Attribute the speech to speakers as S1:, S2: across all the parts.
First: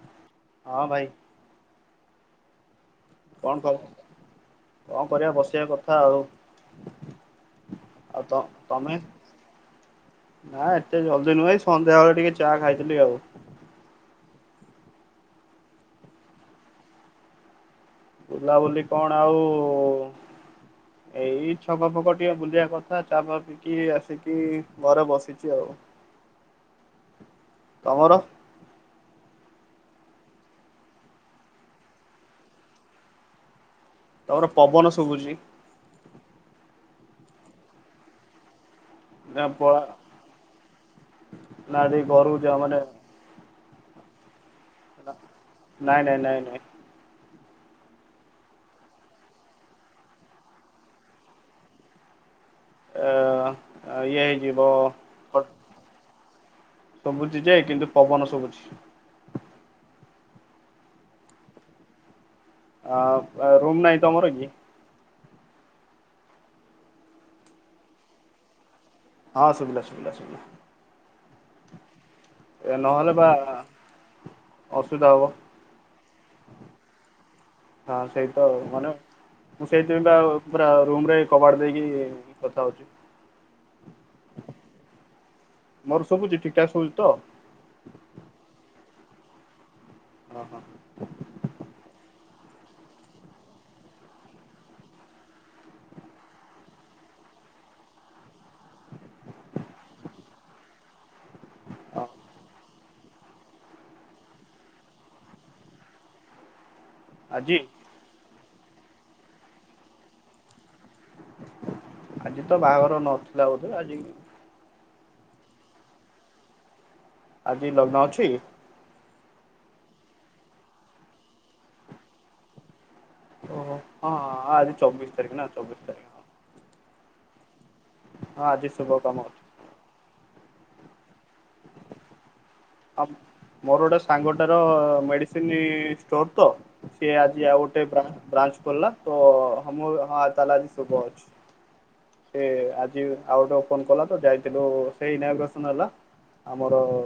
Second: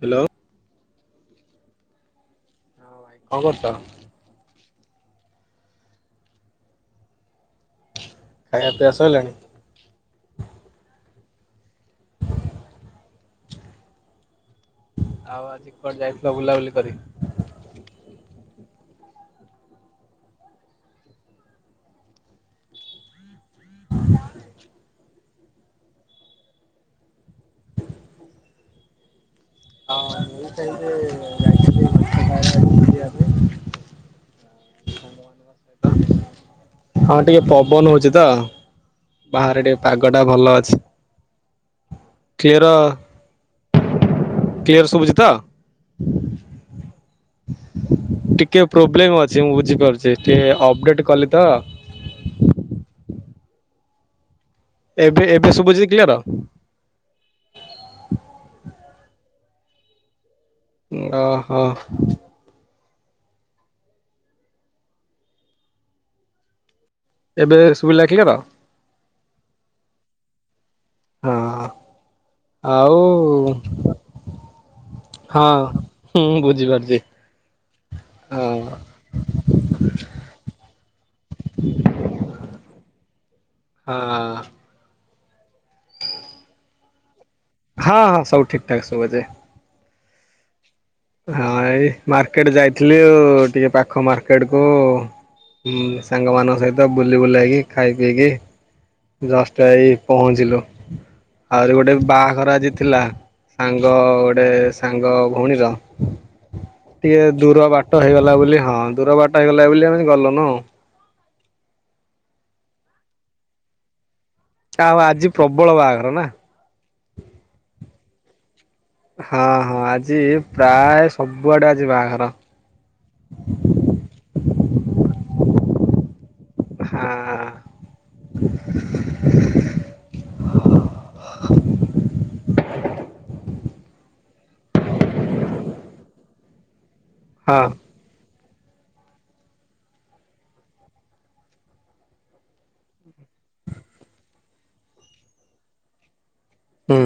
S1: Hello.
S2: ହଁ ଭାଇ।
S1: ହଁ କଣ କରୁଛ?
S2: କଣ କରିବା ବସିବା କଥା ଆଉ। ଆଉ ତ
S1: ଖାଇବା ପିଇବା
S2: ତମେ
S1: ସଇଲାଣି?
S2: ନାଁ ଏତେ ଜଲଦି ନୁହେଁ ସନ୍ଧ୍ୟାବେଳେ ଟିକେ ଚା ଖାଇଥିଲି ଆଉ
S1: ଆଉ ଆଜି କୁଆଡେ ଯାଇଥିଲ ବୁଲାବୁଲି କରି?
S2: ବୁଲାବୁଲି କଣ ଆଉ-ଉ ଏଇ ଛକ ଫକ ଟିକେ ବୁଲିବା କଥା ଚା ଫା ପିଇିକି ଆସିକି ଘରେ ବସିଛି ଆଉ
S1: [unintelligible]
S2: ତମର?
S1: ହଁ ମୁ ଚାଁଲେ ଯାଇଥିଲି ଢେଙ୍କାନାଳ ଆଡେ ବୁଲିବାକୁ
S2: ତମର ପବନ ଶୁଭୁଛି
S1: ହଁ ଟିକେ ପବନ ହଉଛି ତ।
S2: ନା
S1: ବାହାରେ
S2: ପଳା
S1: ଟିକେ ପାଗ ଟା ଭଲ ଅଛି
S2: ନା ଦେଇ ଘରକୁ ଯା
S1: କ୍ଲିୟର
S2: ମାନେ
S1: କ୍ଲିୟର ଶୁଭୁଛି ତ?
S2: ନାଇଁ ନାଇଁ ନାଇଁ ନାଇଁ
S1: [unintelligible] ଟିକେ ପୋବ୍ଲେମ ଅଛି ମୁଁ ବୁଝିପାରୁଛି ଟି ଅପଡେଟ କଲି ତ
S2: ଆ -ଇଏ ଯିବ
S1: ଏବେ ଏବେ ଶୁଭୁଛି କ୍ଲିୟର?
S2: ସୁବୁଛି ଯେ କିନ୍ତୁ ପବନ ସବୁଛି
S1: ଓହୋ
S2: ଅଁ ଅ ରୁମ୍ ନାହିଁ ତମର କି?
S1: ଏବେ ଶୁବିଲା କ୍ଲିୟର।
S2: ହଁ ଶୁବିଲା- ଶୁବିଲା- ଶୁବିଲା
S1: ହଁ
S2: ନହେଲେ ବା
S1: ଆଉ
S2: ଅସୁବିଧା ହବ
S1: ହଁଁ ମୁଁ ବୁଝିପାରୁଛି।
S2: ହଁ ସେଇ ତ ଅମାନ ମୁଁ ସେଇଥିପାଇଁ ବା ରୁମ ରେ କବାଡ ଦେଇକି କଥା ହଉଛି।
S1: ହଁ।
S2: ମୋର ଶୁଭୁଛି ଠିକି ଠାକ ଶୁଛିତ?
S1: ହଁ ସବୁ ଠିକଠାକ ସବୁଛି।
S2: ଓ ହୋ
S1: ହଁ ଏଇ ମାର୍କେଟ ଯାଇଥିଲି ଉ ଟିକେ ପାଖ ମାର୍କେଟ କୁ ମୁଁ ସାଙ୍ଗମାନଙ୍କ ସହିତ ବୁଲି ବୁଲାଇକି ଖାଇ ପିଇକି ଜଷ୍ଟ ଏଇ ପହଞ୍ଚିଲୁ। ଆହୁରି ଗୋଟେ
S2: ହଁ
S1: ବାହାଘର ଆଜି ଥିଲା ସାଙ୍ଗ ଗୋଟେ ସାଙ୍ଗ ଭଉଣୀର। [unintelligible] ଟିକେ
S2: ଆଜି
S1: ଦୂର ବାଟ ହେଇଗଲା ବୋଲି ହଁ ଦୂର ବାଟ ହେଇଗଲା ବୋଲି ଆମେ ଗଲୁନି ଆଉ।
S2: ଆଜି ତ ବାହାଘର ନଥିଲା ବୋଧେ ଆଜି
S1: ଆଉ ଆଜି ପ୍ରବଳ ବାହାଘର ନାଁ।
S2: ଆଜି ଲଘ୍ନ ଅଛି?
S1: ହଁ ହଁ ଆଜି ପ୍ରାୟ ସବୁଆଡେ ଆଜି ବାହାଘର।
S2: ଓହୋ ହଁ ଆଜି ଚବିଶ ତାରିଖ ନା ଚବିଶ ତାରିଖ।
S1: ହାଁ।
S2: ହଁ ଆଜି ସୁଭ କାମ ଅଛି। ମୋର ଗୋଟେ ସାଙ୍ଗଟାର ମେଡିସିନ ଷ୍ଟୋର ତ ସେ ଆଜି ଆଉ
S1: ହଁ
S2: ଗୋଟେ ବ୍ରା-ବ୍ରାଞ୍ଚ ଖୋଲା ତ ହଁ ମ ହଁ ତାହାଲେ ଆଜି ଶୁଭ ଅଛି। ସେ ଆଜି ଆଉ ଗୋଟେ ଓପନ କଲା ତ ଯାଇଥିଲୁ ସେଇ ଇନାଗୁରେସନ ହେଲା। ଆମର
S1: ହୁଁ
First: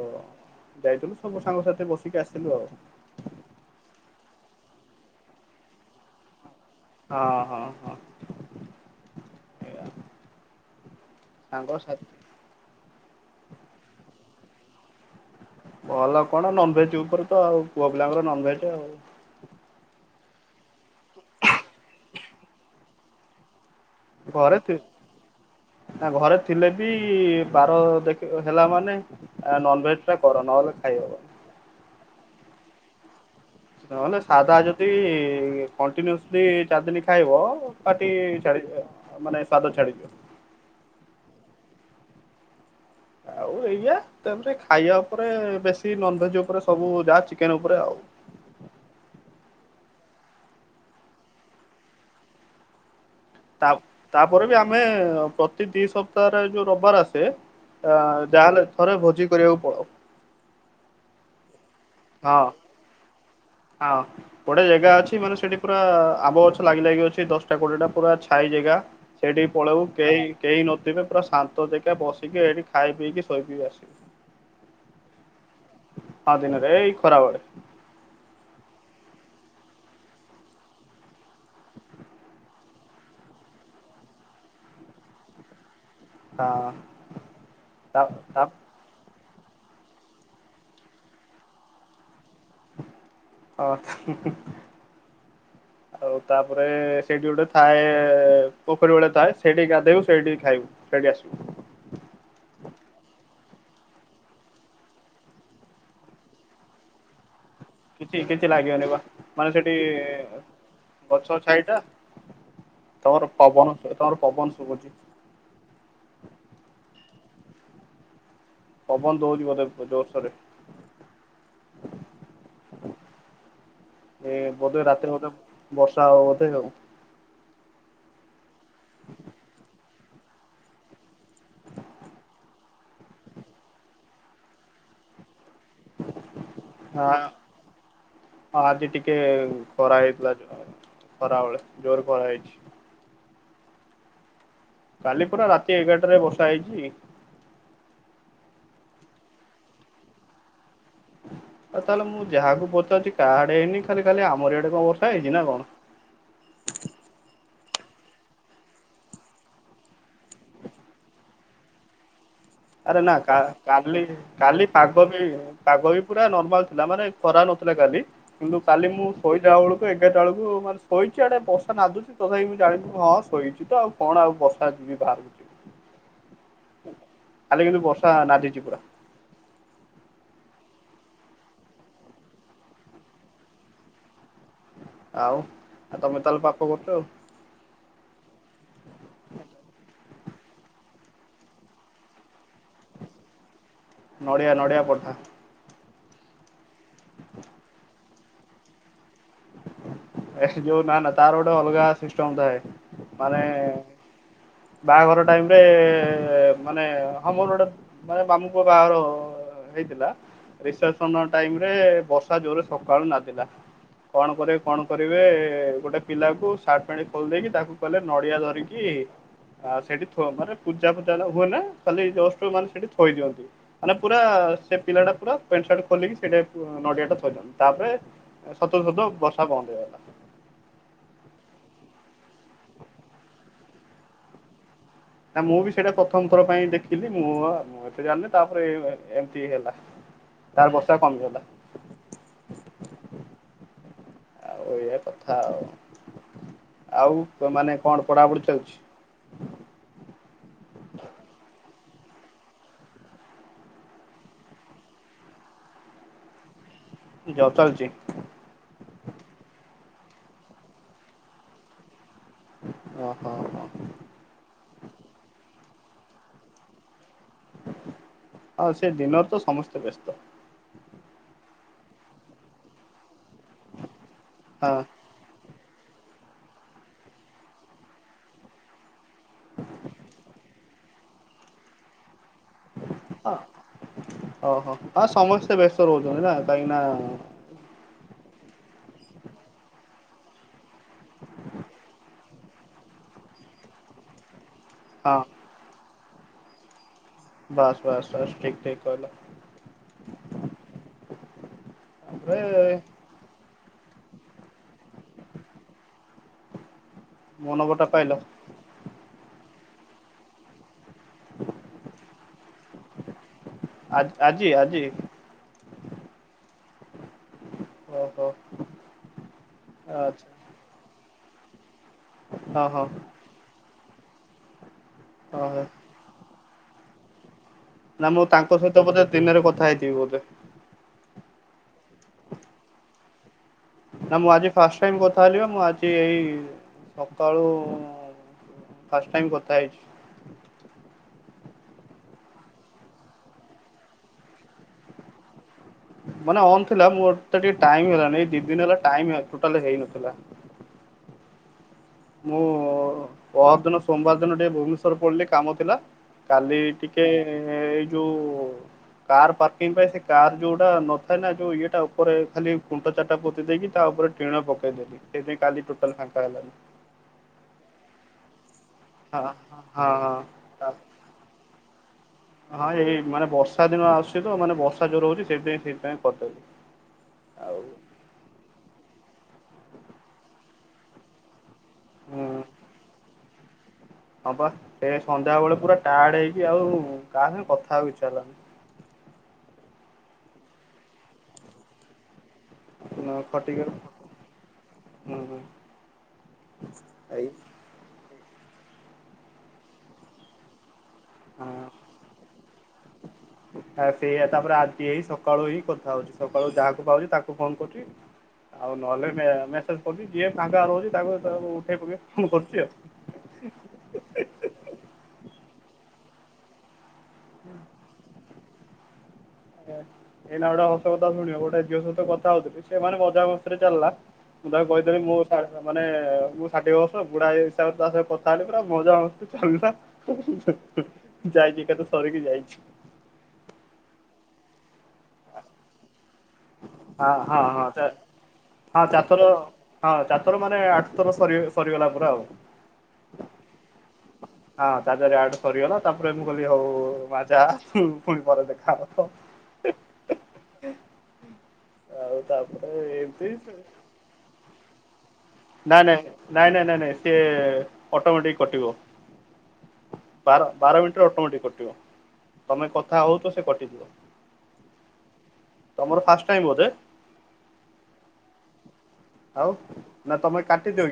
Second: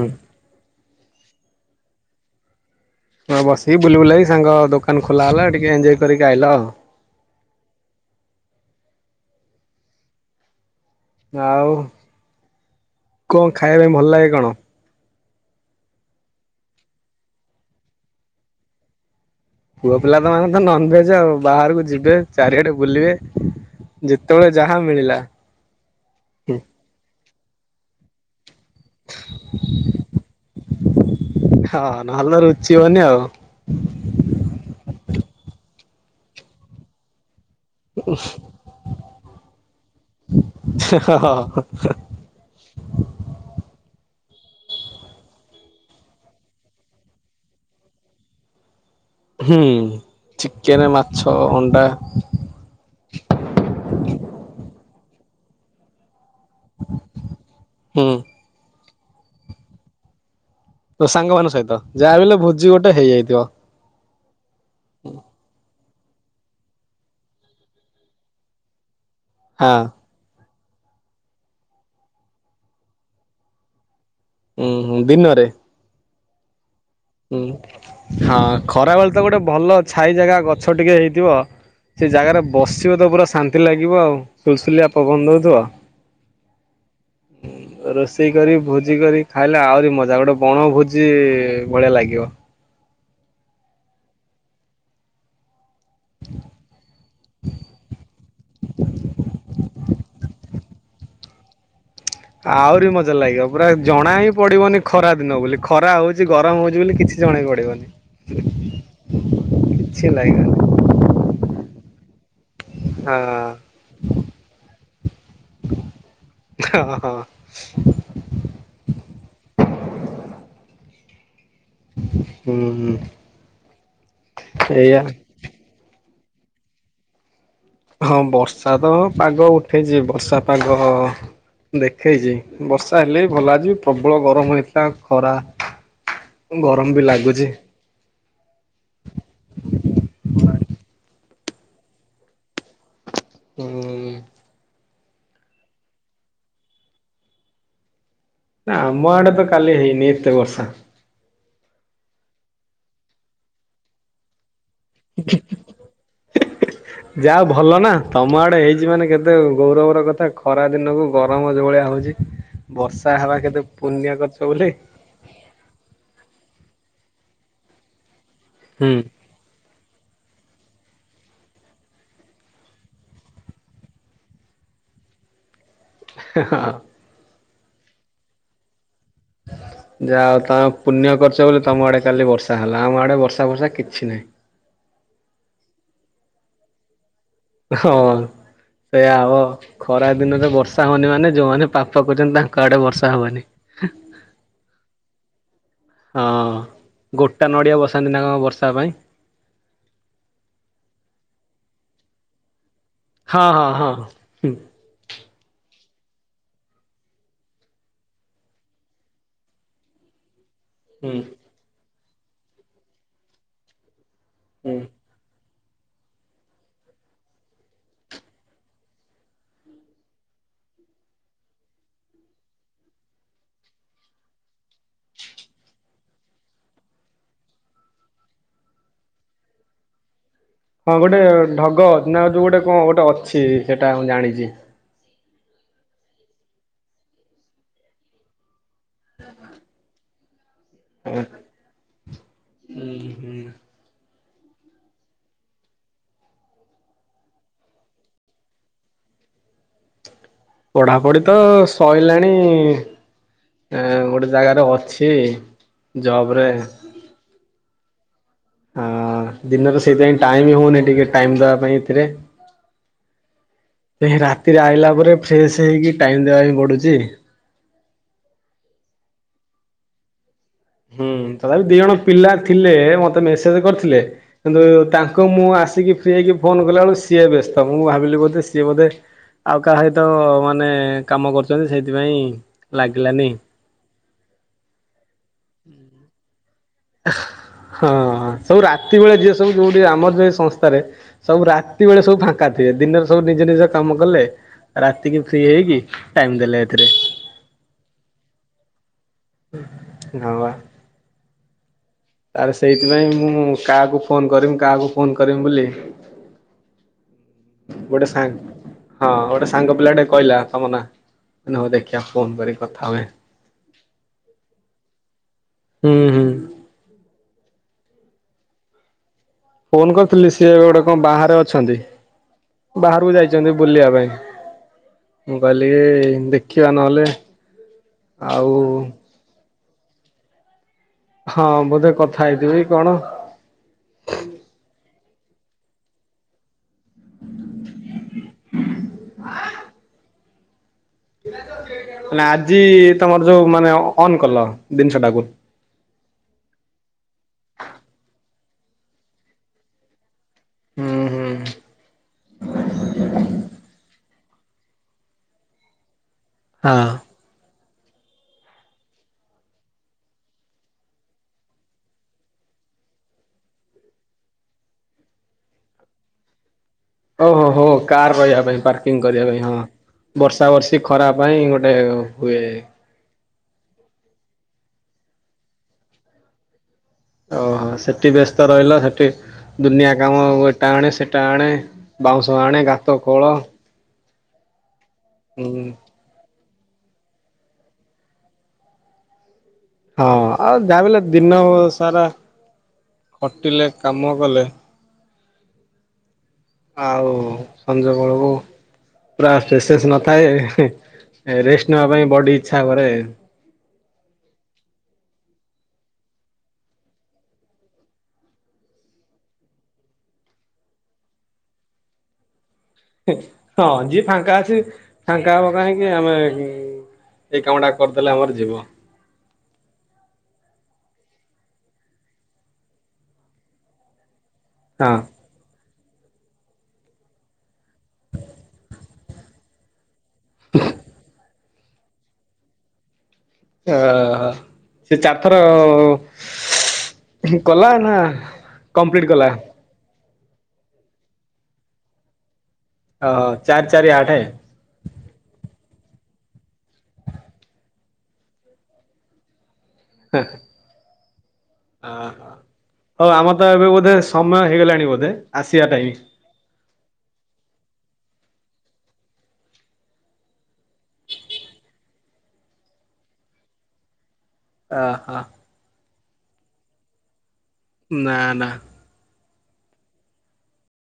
S2: ଯାଇଥିଲୁ ସବୁ ସାଙ୍ଗସାଥି ବସିକି ଆସିଲୁ ଆଉ।
S1: ହଁ ବସିକି ବୁଲି ବୁଲା କି ସାଙ୍ଗ ଦୋକାନ ଖୋଲା ହେଲା ଟିକେ ଏଞୟ କରିକି ଆଇଲ ଆଉ।
S2: ହଁ ହଁ ହଁ। ସାଙ୍ଗ
S1: ଆଉ
S2: ସା
S1: କଣ ଖାଇବା ପାଇଁ ଭଲ ଲାଗେ କଣ?
S2: ଭଲ କଣ ନନଭେଜ ଉପରେ ତ ଆଉ ପୁଅ ପିଲାଙ୍କର ନନଭେଜ ଆଉ
S1: ପୁଅ ପିଲା ତ ମାନେ ତ ନନଭେଜ ଆଉ ବାହାରକୁ ଯିବେ ଚାରିଆଡେ ବୁଲିବେ। ଯେତେବେଳେ
S2: ଘରେ
S1: ଯାହା
S2: ଥିଲେ
S1: ମିଳିଲା
S2: ବି ଘରେ ଥିଲେ ବି ବାର ଦେଖି ହେଲା ମାନେ ଆ ନନଭେଜ ଟା କର ନହେଲେ ଖାଇ ହବନି।
S1: ଚିବନି ଆଉ।
S2: ନହେଲେ ସାଧା ଯଦି କଣ୍ଟିନ୍ୟୁସଲି ଚାରି ଦିନ ଖାଇବ ପାର୍ଟି ଛାଡ଼ିକି ମାନେ ସ୍ୱାଦ ଛଡ଼ିଦିଅ।
S1: ଆଛା।
S2: ଓ ଏଇଆ ତାପରେ ଖାଇବା ଉପରେ ବେଶୀ ନନଭେଜ୍ ଉପରେ ସବୁ ଯାହା ଚିକେନ ଉପରେ ଆଉ।
S1: ହୁଁ ଚିକେନ ମାଛ ଅଣ୍ଡା।
S2: ତା ତାପରେ ବି ଆମେ ପ୍ରତି ଦି ସପ ତାର ଏଇ ଯୋଉ ରବିବାର ଆସେ
S1: ହୁଁ।
S2: ଯାହାହେଲେ ଥରେ ଭୋଜି କରିବାକୁ ପଳଉ।
S1: ତୋ ସାଙ୍ଗମାନ ସହିତ। ଯାହା ବି ହେଲେ ଭୋଜି ଗୋଟେ ହେଇଯାଇଥିବ।
S2: ହଁ ଗୋଟେ ଜାଗା ଅଛି ମାନେ ସେଠି ପୁରା ଆମ୍ବ ଗଛ ଲାଗି ଲାଗି ଅଛି। ଦଶଟା କୋଡିଏ ଟା ପୁରା ଛାଇ ଜାଗା ସେଇଠି
S1: ହଁ
S2: ପଳଉ କେହି କେହି ନଥିବେ ପୁରା ଶାନ୍ତ ଜାଗା ବସିକି ଏଇଠି ଖାଇ ପିଇକି ଶୋଇକି ଆସିଲୁ।
S1: ହୁଁ ହୁଁ ଦିନରେ?
S2: ହ ଦିନରେ ଏଇ ଖରାବେଳେ
S1: ଉଁ ହଁ ଖରା ବେଳେ ତ ଗୋଟେ ଭଲ ଛାଇ ଜାଗା ଗଛ ଟିକେ ହେଇଥିବ। ସେ ଜାଗାରେ ବସିବ ତ ପୁରା ଶାନ୍ତି ଲାଗିବ ଆଉ ସୁଲସୁଲିଆ ପବନ ଦଉଥିବ ଆଉ।
S2: ହଁ ତା
S1: ରୋଷେଇ
S2: ତା
S1: କରି ଭୋଜି କରି। ଖାଇଲେ ଆହୁରି ମଜା ଗୋଟେ ବଣ ଭୋଜି ଭଳିଆ ଲାଗିବ।
S2: ହ ହୁଁ ହୁଁ। ଆଉ ତାପରେ ସେଇଠି ଗୋଟେ ଥାଏ ପୋଖରୀ ଭଳିଆ ଥାଏ ସେଠି ଗାଧେଇବୁ ସେଇଠି ଖାଇବୁ। ଏଇଠି ଆସୁ।
S1: ଆହୁରି ମଜା ଲାଗିବ ପୁରା ଜଣା ହିଁ ପଡିବନି ଖରା ଦିନ ବୋଲି ଖରା ହଉଛି ଗରମ ହଉଛି ବୋଲି କିଛି ଜଣେଇବନି।
S2: କିଛି କିଛି ଲାଗିବନି ବା ମାନେ ସେଠି
S1: କିଛି ଲାଗିବନି
S2: ଗଛ ଛାଇଟା
S1: ହଁ
S2: ତମର ପବନ ତମର ପବନ ଶୁବୁଛି।
S1: ହଁ [inaudible]
S2: ପବନ ଦଉଛି ବୋଧେ ଜୋରସୋରେ
S1: ହୁଁ ହୁଁ।
S2: ଏ ବୋଧେ
S1: ଏଇଆ
S2: ରାତିରେ ବୋଧେ ବର୍ଷା ତା ହବ ବତେ ଆଉ।
S1: ହଁ ବର୍ଷା ତ ପାଗ ଉଠେଇଛି ବର୍ଷା ପାଗ ହଁ ଦେଖେଇଛି ବର୍ଷା ହେଲେ ବି ଭଲ ଆଜିବି ପ୍ରବଳ ଗରମ ହେଇଥିଲା ଖରା ଗରମ ବି ଲାଗୁଛି।
S2: ହଁ ଆଜି ଟିକେ ଖରା ହେଇଥିଲା। ଖରାବେଳେ ଜୋରେ ଖରା ହେଇଛି।
S1: ହୁଁ।
S2: କାଲି ପୁରା ରାତି ଏଗାରଟାରେ ବର୍ଷା ହେଇଛି ଟିକେ।
S1: ଆମ ଆଡ଼େ ତ କାଲି ହେଇନି ଏତେ ବର୍ଷା।
S2: ଆଉ ତାହେଲେ ମୁଁ ଯାହାକୁ ପଚାରୁଛି କାହାଆଡେ ହେଇନି ଖାଲି ଖାଲି ଆମର ଆଡେ ଏ କଣ ବର୍ଷା ହେଇଛି ନା କଣ?
S1: ଯାହା ହଉ ଭଲ ନା ତମ ଆଡେ ହେଇଛି ମାନେ କେତେ ଗୌରବର କଥା ଖରା ଦିନକୁ ଗରମ ଯେଉ ଭଳିଆ ହଉଛି।
S2: ଆରେ
S1: ବର୍ଷା
S2: ନା
S1: ହେବା କେତେ
S2: କାଲି
S1: ପୁଣ୍ୟ କରିଛ
S2: କାଲି
S1: ବୋଲି
S2: ପାଗ ବି ପାଗ ବି ପୁରା ନର୍ମାଲ ଥିଲା ମାନେ ଖରା ନଥିଲା କାଲି କିନ୍ତୁ କାଲି
S1: ହୁଁ
S2: ମୁଁ ଶୋଇଲା ବେଳକୁ ଏଗାରଟା ବେଳକୁ ମାନେ ଶୋଇଛି ଏଆଡେ ବର୍ଷା ନାଦୁଛି ତଥାପି ମୁଁ ଜାଣିବି ହଁ ଶୋଇଛି ତ ଆଉ କଣ ଆଉ ବର୍ଷା [unintelligible]
S1: ହି ହିଁ।
S2: କାଲି କିନ୍ତୁ ବର୍ଷା ନାଦିଛି ପୁରା।
S1: [inaudible] ଯାଅ ତମେ ପୁଣ୍ୟ କର୍ଛ ବୋଲି ତମ ଆଡ଼େ କାଲି ବର୍ଷା ହେଲା ଆମ ଆଡ଼େ ବର୍ଷା ଫର୍ଷା କିଛି ନାହିଁ।
S2: ଆଉ ଆ ତମେ ତାଏଲ୍ ପାପ କରୁଛ ଆଉ।
S1: ହଁ ଏୟା ହବ ଖରା ଦିନରେ ବର୍ଷା ହଉନି ମାନେ ଯୋଉମାନେ ପାପ କରୁଛନ୍ତି ତାଙ୍କ ଆଡ଼େ ବର୍ଷା ହବନି।
S2: ନଡ଼ିଆ ନଡ଼ିଆ ପଡ଼୍ ଥାନ୍ତା।
S1: ହଁ ଗୋଟା ନଡ଼ିଆ ବସାନ୍ତିନା କଣ ବର୍ଷା ପାଇଁ?
S2: ଏସ୍ ଯୋଉ ନା ନା ତାର ଗୋଟେ ଅଲ୍ଗା ସିଷ୍ଟମ୍ ଥାଏ। ମାନେ
S1: ହଁ ହଁ ହଁ।
S2: ବାଆଘର ଟାଇମ୍ ରେ ଏ ମାନେ ଆମର୍ ଗୋଟେ ମାନେ ମାମୁଁ ପୁଅ ବାଘର ହେଇଥିଲା।
S1: ହୁଁ ହୁଁ
S2: ରିସେପ୍ସନ ଟାଇମ୍ ରେ ବର୍ଷା ଜୋର୍ରେ ସକାଳୁ ନାଦିଲା। କଣ କରିଏ
S1: ହୁଁ।
S2: କଣ କରିବେ ଗୋଟେ ପିଲାକୁ ସାର୍ଟ ପେଣ୍ଟ ଖୋଲ୍ ଦେଇକି ତାକୁ କଇଲେ ନଡ଼ିଆ ଧରିକି ଆ ସେଡି ଥ ମାନେ ପୂଜା ଫୂଜା ନା ହୁଏ ନା ଖାଲି ଜଷ୍ଟ୍ ମାନେ ସେଠି ଥୋଇ ଦିଅନ୍ତି, ମାନେ ପୁରା ଆ ସେ ପିଲା ଟା ପୁରା ପେଣ୍ଟ୍ ସାର୍ଟ ଖୋଲିକି ସେଇଟା ଉ ନଡିଆଟା ଥୋଇଲା, ତାପରେ ସତ୍ କୁ ସତ ବର୍ଷା ବନ୍ଦ୍ ହେଇଗଲା।
S1: ହଁ ଗୋଟେ ଢଗ ନା ଯୋଉ ଗୋଟେ କଣ ଗୋଟେ ଅଛି ସେଇଟା ମୁଁ ଜାଣିଛି।
S2: ନା ମୁଁ ବି ସେଇଟା ପ୍ରଥମ୍ ଥର ପାଇଁ ଦେଖିଲି ମୁଁ-ଆ-ମୁଁ ଏତେ ଜାଣିନି ତା ଓଏ ଏମତି ହେଇଗଲା। ତାର୍ ବର୍ଷା କମିଗଲା।
S1: ହୁଁ ହୁଁ
S2: ଆଉ ଏୟା କଥା ଆଉ ଆଉ ତ ମାନେ କଣ୍ ପଢ଼ାପଢ଼ି ଚାଲଛି?
S1: ପଢ଼ାପଢ଼ି ତ ସଇଲାଣି। ଏଁ ଗୋଟେ ଜାଗାରେ ଅଛି ଜବ୍ ରେ
S2: ଜବ୍ ଚାଲଛି?
S1: ଆଁ ଦିନରେ ସେଇଥିପାଇଁ ଟାଇମ୍ ହଉନି ଟିକେ ଟାଇମ୍ ଦବା ପାଇଁ
S2: ଓହୋ ହୋ।
S1: ଏଥିରେ। ରାତିରେ ଆଇଲା ପରେ ଫ୍ରେଶ୍ ହେଇକି ଟାଇମ୍ ଦେବା ପାଇଁ ପଡ଼ୁଛି।
S2: ଆ ସେଦିନ ତ ସମସ୍ତେ ବେସ୍ତ।
S1: ହୁଁ ତ ଖାଲି ଦି ଜଣ ପିଲା ଥିଲେ ମତେ ମେସ୍ କରିଥିଲେ, କିନ୍ତୁ
S2: ହଁ
S1: ତାଙ୍କୁ ମୁଁ ଆସ୍ ସିକି ଫ୍ରି ହେଇକି ଫୋନ୍ କଲା ବେଳକୁ ସିଏ ବେସ୍ତ, ମୁଁ ଭାବିଲି ବୋଧେ ସିଏ ବୋଧେ ଆଉ କାହା ହିତ ମାନେ କାମ କରୁଛନ୍ତି ସେଇଥିପାଇଁ ଲାଗିଲାନି।
S2: ହଁ, ଅହ ଆ ସମସ୍ତେ ବ୍ୟସ୍ତ ରହୁଛନ୍ତି ନା। କାଇକିନା
S1: ହଁ ସବୁ ରାତି ବେଳା ଯିଏ ସବୁ ଯୋଉଠି ଆମର୍ ଯେ ସଂସ୍ତାରେ ସବୁ ରାତି ବେଳେ ସବୁ ଫାଙ୍କା ଥିବେ, ଦିନରେ ସବୁ ନିଜେ ନିଜ କାମ କଲେ
S2: ହଁ
S1: ରାତିକି ଫ୍ରି ହେଇକି ଟାଇମ୍ ଦେଲେ ଏଥିରେ।
S2: ବାସ୍ ବାସ୍ ବାସ୍ ଠିକ୍ ଠିକ୍ କଲ।
S1: ହଁ ବା [inaudible]
S2: ତାପରେ
S1: ଆରେ ସେଇଥିପାଇଁ ମୁଁ -ମୁଁମୁଁ କାହାକୁ ଫୋନ୍ କରିବି କାଆକୁ ଫୁନ୍ କରିମି ବୋଲି
S2: ମୋ ନମ୍ବରଟା
S1: ଗୋଟେ
S2: ପାଇଲ
S1: ସାଙ୍ଗ୍ ହଁ ଗୋଟେ ସା ତାଙ୍ଗ ପିଲାଟେ କଇଲା ତମ ନା ହଉ ଦେଖିବା ଫୋନ୍ କରି କଥା ହୁଏ।
S2: କି ଆଜି
S1: ହୁଁ ହୁଁ
S2: [inaudible] ଅ ହ
S1: ଫୋନ୍ କରଥିଲି ସିଏ ଏବେ ଗୋଟେ କଣ ବାହାରେ ଅଛନ୍ତି
S2: ଓହୋ
S1: ବାହାରକୁ ଯାଇଛନ୍ତି ବୁଲିବା ପାଇଁ [inaudible] ମୁଁ
S2: ଓହୋ
S1: କଇଲି ଦେଖିବା ନଏଲେ
S2: ନା ମୁଁ ତାଙ୍କ ସହିତ ବୋଧେ ଦିନରେ କଥା ହେଇଥିବି ବୋଧେ।
S1: ହାଁ ବୋଧେ କଥା ହେଇଥିବି କି କଣ।
S2: ନା ମୁଁ ଆଜି ଫାଷ୍ଟ ଟାଇମ୍ କଥା ହେଲି ବା ମୁଁ ଆଜି ଏଇ ସକାଳୁ ଫାଷ୍ଟ ଟାଇମ୍ କଥା ହେଇଛି।
S1: [unintelligible] ନା ଆଜି ତମର୍ ଯୋଉ ମାନେ ଅନ୍ କଲ ଦିନ୍ଷଟାକୁ
S2: ମାନେ ଅନ୍ ଥିଲା ମୋର ତ ଟିକେ ଟାଇମ ହେଲାଣି ଏ ଦି ଦିନ ହେଲା ଟାଇମ୍ ଟୋଟାଲ ହେଇନଥିଲା।
S1: ହୁଁ ହୁଁ।
S2: ମୁଁ ପହର ଦିନ ସୋମବାର ଦିନ ଟିକେ ଭୁବନେଶ୍ଵର ପଳେଇଲି ଟିକେ କାମ ଥିଲା। କାଲି
S1: ହଁ।
S2: ଟିକେ ଏଇ ଯୋଉ କାର ପାର୍କିଂ ପାଇଁ ସେ କାର ଯୋଉଟା ନଥାଏ ନା ଯୋଉ ଇଏଟା ଉପରେ ଖାଲି କୁଣ୍ଟ ଚାରିଟା ପୋତି ଦେଇକି ତା ଉପରେ ଟିଣ ପକେଇଦଲି ସେଥିପାଇଁ କାଲି ଟୋଟାଲ ଫାଙ୍କା ହେଲାନି।
S1: ଓହୋ ହୋ କାର୍ ରହିବା ପାଇଁ ପାର୍ ଗୀକରିବା ପାଇଁ ହଁ ବର୍ଷା
S2: ହଁ
S1: ବର୍ଷି ଖରା ପାଇଁ ଗୋଟେ ହୁଏ।
S2: ହଁ ଏଇ ମାନେ ବର୍ଷା ଦିନ ଆସୁଛି ତ ମାନେ ବର୍ଷା ଜୋର ହହୁଛି ସେଇଥିପାଇଁ ସେଇଥିପାଇଁ କରିଥା ହଉଛି।
S1: ଓହୋ ସେଠି ବ୍ୟସ୍ତ ରହିଲ ସେଠି ଦୁନିଆ କାମ ଏଟା ଆଣେ ସେଟା ଆଣେ ବାଉଁଶ
S2: ହୁଁ
S1: ଆଣେ ଗାତ ଖୋଳ।
S2: ହଁ ବା ସେ ସନ୍ଧ୍ୟା
S1: ହୁଁ
S2: ବେଳେ ପୁରା ଟାୟାର୍ଡ ହେଇ ଏ ମିତୀ ଆଉ କସଗେ କଥା ହେବାକୁ ଇଚ୍ଛା ହେଲାନାହିଁ।
S1: ହଁ ଆଉ ଯା ହେଲେ ଦିନ ସାରା ଖଟିଲେ କାମ କଲେ
S2: ହୁ ହୁ।
S1: ଆଉ ସଞ୍ଜ ବଳକୁ ପୁରା ପେସେନ୍ସ ନଥାଏ। ରେଷ୍ଟ
S2: ହଁ
S1: ନବା ପାଇଁ ବଡି ଇଚ୍ଛା କରେ।
S2: ସେଇଆ ତାପରେ ଆଜି ଏଇ ସକାଳୁ ହି କଥା ହଉଚଛି ସକାଳୁ ଯାହାକୁ ପାଉଛି ତାକୁ ଫୋନ କରୁଛି। ଆଉ ନହେଲେ ମେସେଜ କରୁଛି ଯିଏ ତାଙ୍କରେ ରହୁଛି ତାଙ୍କୁ ଉଠେଇ ପକଇ ଫୋନ କରୁଛି ଆଉ।
S1: ହଁ ଯିଏ ଫାଙ୍କା ଅଛି ଫାଙ୍କା ହବ କାହିଁକି ଆମେ ଏଇ କାମ ଟା କରିଦେଲେ ଆମର ଯିବ।
S2: ହେଇଲା ଗୋଟେ ହସ କଥା ଶୁଣିବ ଗୋଟେ ଝିଅ ସହିତ କଥା ହଉଥିଲି ସେମାନେ ମଜା ମସ୍ତିରେ ଚାଲିଲା ମୁଁ ତାକୁ
S1: ହଁ।
S2: କହିଥିଲି ମୁଁ ସାଢେ଼ ମାନେ ମୁଁ ଷାଠିଏ ବର୍ଷ ବୁଢା଼ ଏ ହିସାବରେ ତା ସହ କଥା ହେଲି ପୁରା ମଜା ମସ୍ତି ଚାଲିଲା। ହୁ ହୁ ଯାଇଁ କିଏକାଥରେ ସାରିକି ଯାଇଛି।
S1: ଓହୋ ସେ ଚାରି ଥର
S2: ହଁ ହଁ ହଁ ହଁ ଚାତର
S1: କମ୍ପ୍ଲିଟ
S2: ଚାରି
S1: କଲା
S2: ଥର ହଁ। ଚାରି ଥର ମାନେ ଆଠ ଥର ସରି ସରିଗଲା ପୁରା ଆଉ।
S1: ଓ ଚାରି ଚାରି ଆଠ।
S2: ହଁ [unintelligible] ସରିଗଲା ତାପରେ ମୁଁ କହିଲି ହଉ ମଜା ପୁଣି ପରେ ଦେଖାବ।
S1: ହଁ। ଅହ
S2: ଆଉ ତାପରେ
S1: ହଉ
S2: ଏମିତି
S1: ଆମର ତ ଏବେ ବୋଧେ ସମୟ ହେଇଗଲାଣି ବୋଧେ ଆସିବା
S2: ନାଇଁ
S1: ଟାଇମ
S2: ନାଇଁ ନାଇଁ ନାଇଁ ନାଇଁ ନାଇଁ ସେ ଅଟୋମେଟିିକ କଟିିବ। ବାର ବାର ମିନିଟରେ ଅଟୋମେଟିକ କଟିବ ତମେ କଥା ହଉ ତ ସେ କଟିଯିବ।
S1: ଆ ହ।
S2: ର ଫାଷ୍ଟ ଟାଇମ୍ ବୋଧେ।
S1: ନା ନା।
S2: ଆଉ ନା ତମେ କାଟିଦେଇ